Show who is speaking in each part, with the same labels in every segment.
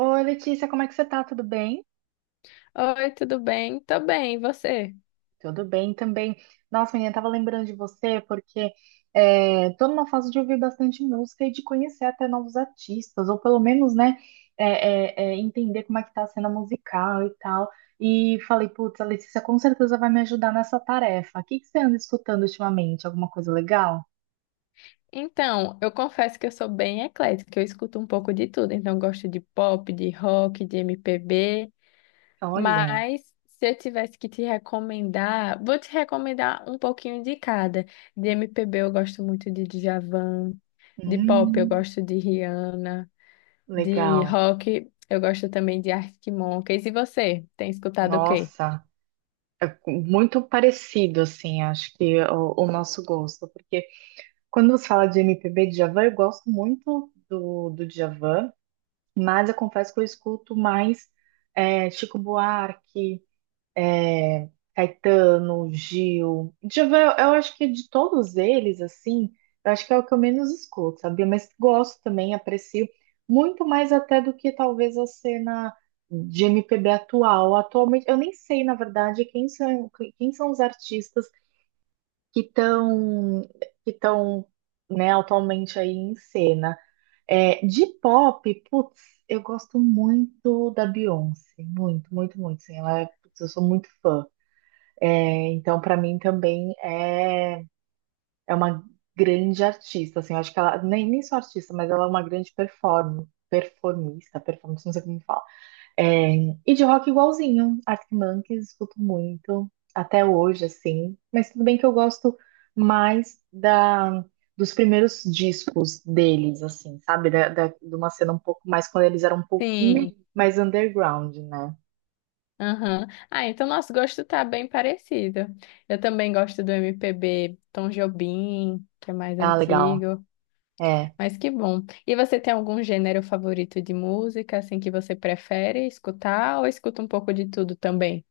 Speaker 1: Oi, Letícia, como é que você tá? Tudo bem?
Speaker 2: Oi, tudo bem? Tô bem, e você?
Speaker 1: Tudo bem também. Nossa, menina, tava lembrando de você porque tô numa fase de ouvir bastante música e de conhecer até novos artistas, ou pelo menos, né, entender como é que tá a cena musical e tal. E falei, putz, a Letícia com certeza vai me ajudar nessa tarefa. O que que você anda escutando ultimamente? Alguma coisa legal?
Speaker 2: Então, eu confesso que eu sou bem eclética, eu escuto um pouco de tudo, então eu gosto de pop, de rock, de MPB,
Speaker 1: Olha,
Speaker 2: mas se eu tivesse que te recomendar, vou te recomendar um pouquinho de cada. De MPB eu gosto muito de Djavan, de pop eu
Speaker 1: hum,
Speaker 2: gosto de Rihanna, de
Speaker 1: legal.
Speaker 2: rock eu gosto também de Arctic Monkeys. E você, tem escutado o quê?
Speaker 1: Nossa, é muito parecido, assim, acho que o nosso gosto, porque quando você fala de MPB, Djavan, eu gosto muito do Djavan, mas eu confesso que eu escuto mais Chico Buarque, é, Caetano, Gil. Djavan, eu acho que de todos eles, assim, eu acho que é o que eu menos escuto, sabia? Mas gosto também, aprecio muito mais até do que talvez a cena de MPB atual. Atualmente, eu nem sei, na verdade, quem são os artistas que estão que estão né, atualmente aí em cena. De pop, putz, eu gosto muito da Beyoncé, muito, muito, muito, sim, ela é, putz, eu sou muito fã. Então, para mim também é uma grande artista, assim, eu acho que ela nem só artista, mas ela é uma grande performance, não sei como fala. É, e de rock igualzinho, Arctic Monkeys, escuto muito, até hoje, assim. Mas tudo bem que eu gosto mais dos primeiros discos deles, assim, sabe? De uma cena um pouco mais, quando eles eram um pouquinho
Speaker 2: Sim.
Speaker 1: mais underground, né?
Speaker 2: Aham. Ah, então nosso gosto tá bem parecido. Eu também gosto do MPB Tom Jobim, que é mais
Speaker 1: Ah, legal.
Speaker 2: antigo,
Speaker 1: É.
Speaker 2: mas que bom. E você tem algum gênero favorito de música, assim, que você prefere escutar ou escuta um pouco de tudo também?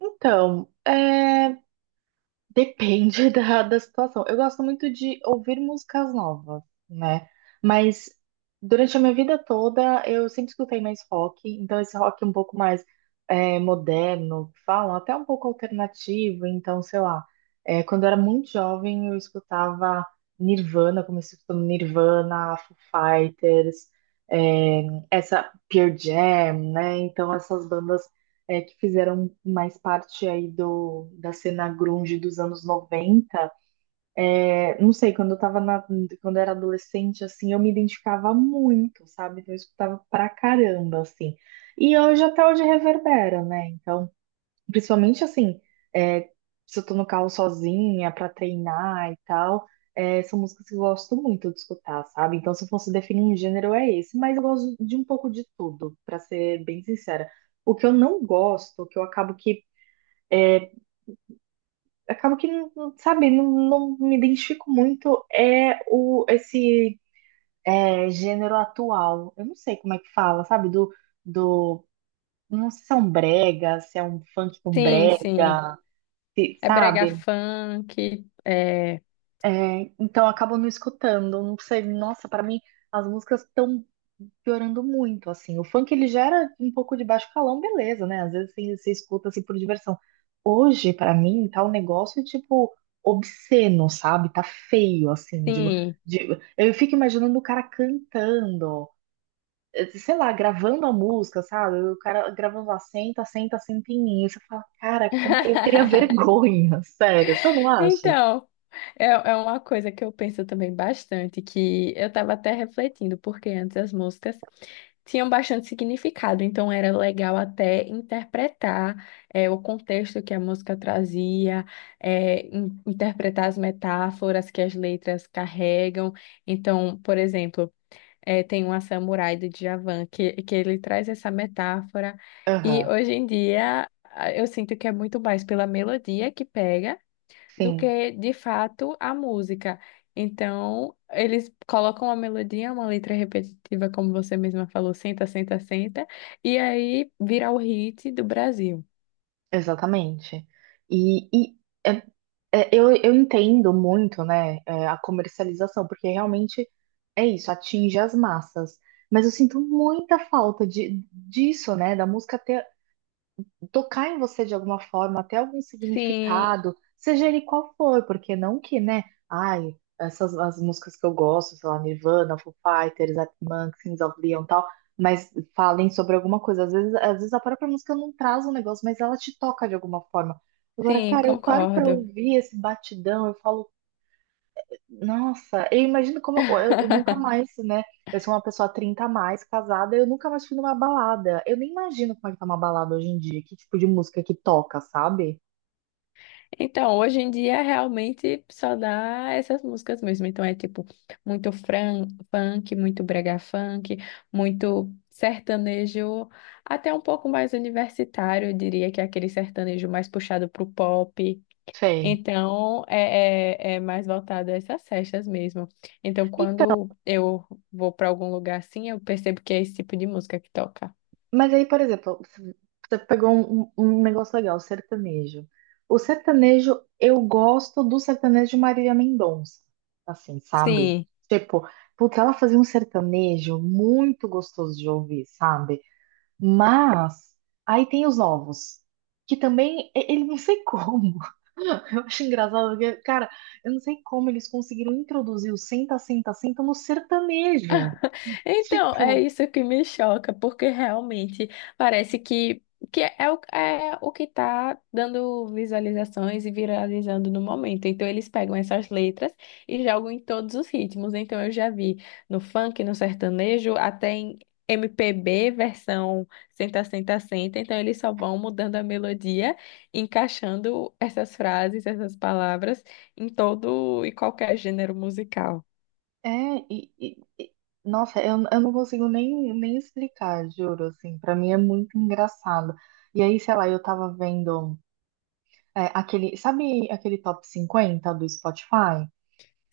Speaker 1: Então, depende da situação. Eu gosto muito de ouvir músicas novas, né? Mas durante a minha vida toda eu sempre escutei mais rock, então esse rock um pouco mais moderno, que falam, até um pouco alternativo. Então, sei lá, quando eu era muito jovem eu escutava Nirvana, comecei escutando Nirvana, Foo Fighters, é, essa Pearl Jam, né? Então essas bandas que fizeram mais parte aí do, da cena grunge dos anos 90, não sei, quando eu era adolescente, assim, eu me identificava muito, sabe? Então eu escutava pra caramba, assim. E hoje até hoje reverbera, né? Então principalmente assim, é, se eu tô no carro sozinha pra treinar e tal, são músicas que eu gosto muito de escutar, sabe? Então, se eu fosse definir um gênero, é esse, mas eu gosto de um pouco de tudo, pra ser bem sincera. O que eu não gosto, o que eu sabe, não me identifico muito é esse gênero atual. Eu não sei como é que fala, sabe? Do, não sei se é um brega, se é um funk com
Speaker 2: Sim,
Speaker 1: brega,
Speaker 2: sim. É brega
Speaker 1: sabe?
Speaker 2: funk, é...
Speaker 1: É, então acabam não escutando. Não sei, nossa, pra mim as músicas estão piorando muito, assim. O funk ele gera um pouco de baixo calão, beleza, né? Às vezes assim, você escuta assim por diversão. Hoje, pra mim, tá um negócio tipo obsceno, sabe? Tá feio, assim.
Speaker 2: Sim.
Speaker 1: De- eu fico imaginando o cara cantando, sei lá, gravando a música, sabe? O cara gravando lá, senta, senta, senta em mim. E você fala, cara, como... eu teria vergonha, sério, você não acha?
Speaker 2: Então, é, é uma coisa que eu penso também bastante, que eu estava até refletindo, porque antes as músicas tinham bastante significado, então era legal até interpretar o contexto que a música trazia, interpretar as metáforas que as letras carregam. Então, por exemplo, é, tem uma Samurai do Djavan, que ele traz essa metáfora, e
Speaker 1: Aham,
Speaker 2: hoje em dia eu sinto que é muito mais pela melodia que pega do
Speaker 1: sim.
Speaker 2: que de fato a música. Então, eles colocam uma melodia, uma letra repetitiva, como você mesma falou, senta, senta, senta, e aí vira o hit do Brasil.
Speaker 1: Exatamente. E é, eu entendo muito, né, a comercialização, porque realmente é isso, atinge as massas. Mas eu sinto muita falta disso, né, da música ter tocar em você de alguma forma, até algum
Speaker 2: Sim,
Speaker 1: significado, seja ele qual for, porque não que, né? Ai, essas as músicas que eu gosto, sei lá, Nirvana, Foo Fighters, Arctic Monkeys, Kings of Leon, e tal, mas falem sobre alguma coisa. Às vezes a própria música não traz um negócio, mas ela te toca de alguma forma. Agora,
Speaker 2: sim,
Speaker 1: cara, eu paro pra
Speaker 2: concordo.
Speaker 1: ouvir esse batidão, eu falo, nossa, eu imagino como eu nunca mais, né? Eu sou uma pessoa 30 a mais, casada, eu nunca mais fui numa balada. Eu nem imagino como é que tá uma balada hoje em dia, que tipo de música que toca, sabe?
Speaker 2: Então, hoje em dia realmente só dá essas músicas mesmo. Então é tipo muito fran funk, muito brega funk, muito sertanejo, até um pouco mais universitário, eu diria que é aquele sertanejo mais puxado pro pop.
Speaker 1: Sei.
Speaker 2: Então, é mais voltado a essas festas mesmo. Então,
Speaker 1: Então,
Speaker 2: quando eu vou para algum lugar assim, eu percebo que é esse tipo de música que toca.
Speaker 1: mas aí, por exemplo, você pegou um negócio legal, sertanejo. O sertanejo, eu gosto do sertanejo de Marília Mendonça, assim, sabe?
Speaker 2: Sim.
Speaker 1: Tipo, porque ela fazia um sertanejo muito gostoso de ouvir, sabe? Mas aí tem os ovos, que também ele não sei como. Eu acho engraçado, porque, cara, eu não sei como eles conseguiram introduzir o senta, senta, senta no sertanejo.
Speaker 2: Então, é
Speaker 1: Tipo,
Speaker 2: isso que me choca, porque realmente parece que é, o, é o que está dando visualizações e viralizando no momento. Então, eles pegam essas letras e jogam em todos os ritmos. Então, eu já vi no funk, no sertanejo, até em MPB, versão senta, senta, senta. Então, eles só vão mudando a melodia, encaixando essas frases, essas palavras em todo e qualquer gênero musical.
Speaker 1: é, e, e- e- nossa, eu não consigo nem explicar, juro, assim, pra mim é muito engraçado. E aí, sei lá, eu tava vendo aquele, sabe aquele top 50 do Spotify?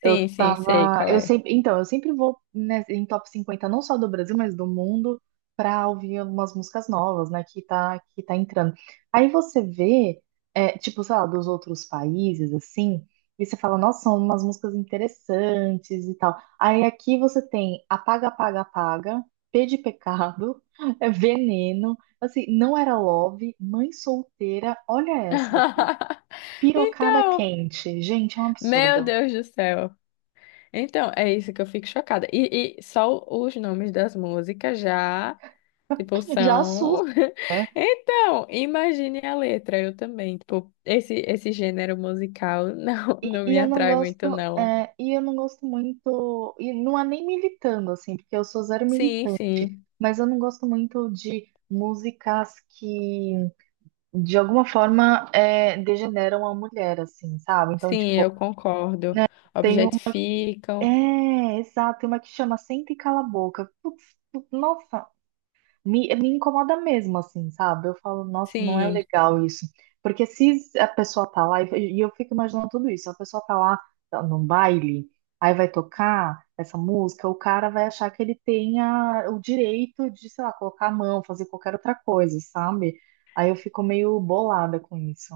Speaker 1: Eu
Speaker 2: Sim, sim, sei
Speaker 1: tava.
Speaker 2: qual
Speaker 1: Eu
Speaker 2: é.
Speaker 1: sempre, então, eu sempre vou né, em top 50, não só do Brasil, mas do mundo, pra ouvir algumas músicas novas, né? Que tá entrando. Aí você vê, tipo, sei lá, dos outros países, assim, e você fala, nossa, são umas músicas interessantes e tal. Aí aqui você tem Apaga, Apaga, Apaga, P de Pecado, é Veneno, assim, Não Era Love, Mãe Solteira, olha essa daqui. Pirocada
Speaker 2: Então,
Speaker 1: quente. Gente, é um
Speaker 2: meu
Speaker 1: absurdo.
Speaker 2: Deus do céu. Então, é isso que eu fico chocada. E só os nomes das músicas já, tipo,
Speaker 1: Já assusta.
Speaker 2: são.
Speaker 1: Né?
Speaker 2: Então, imagine a letra, eu também. Tipo, esse gênero musical não,
Speaker 1: E,
Speaker 2: não
Speaker 1: e
Speaker 2: me
Speaker 1: eu não
Speaker 2: atrai
Speaker 1: gosto,
Speaker 2: muito, não.
Speaker 1: e eu não gosto muito, e não é nem militando, assim, porque eu sou zero
Speaker 2: Sim,
Speaker 1: militante,
Speaker 2: sim.
Speaker 1: mas eu não gosto muito de músicas que, de alguma forma, degeneram a mulher, assim, sabe? Então,
Speaker 2: Sim,
Speaker 1: tipo,
Speaker 2: eu concordo.
Speaker 1: né, tem um.
Speaker 2: Objetificam.
Speaker 1: É, exato, tem uma que chama Senta e Cala a Boca. Putz, nossa. Me incomoda mesmo, assim, sabe? Eu falo, nossa, não é
Speaker 2: Sim.
Speaker 1: legal isso. Porque se a pessoa tá lá, e eu fico imaginando tudo isso, a pessoa tá lá tá num baile, aí vai tocar essa música, o cara vai achar que ele tenha o direito de, sei lá, colocar a mão, fazer qualquer outra coisa, sabe? Aí eu fico meio bolada com isso.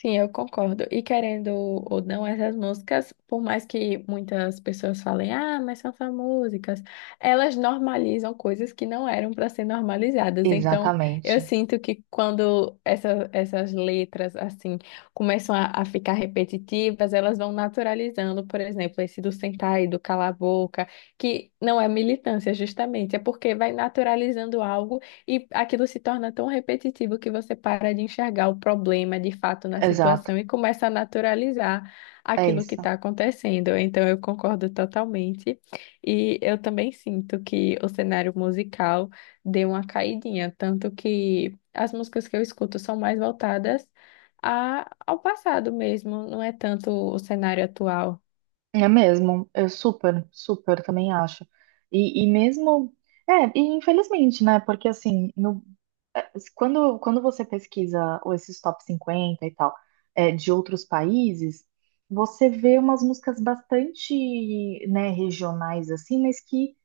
Speaker 2: Sim, eu concordo. E querendo ou não, essas músicas, por mais que muitas pessoas falem, ah, mas são só músicas, elas normalizam coisas que não eram para ser normalizadas. Então,
Speaker 1: Exatamente,
Speaker 2: eu sinto que quando essas letras, assim, começam a ficar repetitivas, elas vão naturalizando, por exemplo, esse do sentar e do calar a boca, que não é militância, justamente, é porque vai naturalizando algo. E aquilo se torna tão repetitivo que você para de enxergar o problema de fato na
Speaker 1: exato,
Speaker 2: situação e começa a naturalizar
Speaker 1: é
Speaker 2: aquilo que
Speaker 1: isso.
Speaker 2: está acontecendo. Então, eu concordo totalmente. E eu também sinto que o cenário musical deu uma caidinha, tanto que as músicas que eu escuto são mais voltadas ao passado mesmo, não é tanto o cenário atual.
Speaker 1: É mesmo, eu super, super também acho. E mesmo, e infelizmente, né? Porque assim, no Assim, quando você pesquisa esses top 50 e tal, de outros países, você vê umas músicas bastante, né, regionais, assim, mas que,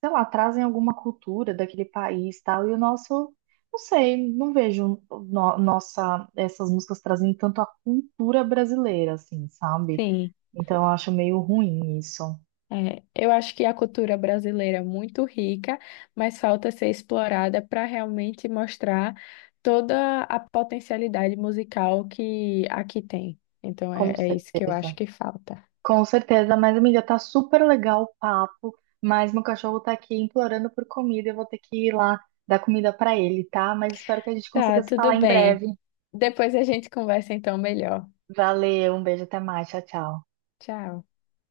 Speaker 1: sei lá, trazem alguma cultura daquele país tal. E o nosso, não sei, não vejo nossa, essas músicas trazendo tanto a cultura brasileira, assim, sabe?
Speaker 2: Sim.
Speaker 1: Então eu acho meio ruim isso,
Speaker 2: É, eu acho que a cultura brasileira é muito rica, mas falta ser explorada para realmente mostrar toda a potencialidade musical que aqui tem. Então
Speaker 1: com
Speaker 2: é isso que eu acho
Speaker 1: certeza.
Speaker 2: que falta.
Speaker 1: Com certeza, mas amiga, tá super legal o papo, mas meu cachorro tá aqui implorando por comida, eu vou ter que ir lá dar comida pra ele, tá? Mas espero que a gente
Speaker 2: Tá,
Speaker 1: consiga se
Speaker 2: tudo
Speaker 1: falar em
Speaker 2: bem.
Speaker 1: breve.
Speaker 2: Depois a gente conversa então melhor.
Speaker 1: Valeu, um beijo, até mais, tchau, tchau.
Speaker 2: Tchau.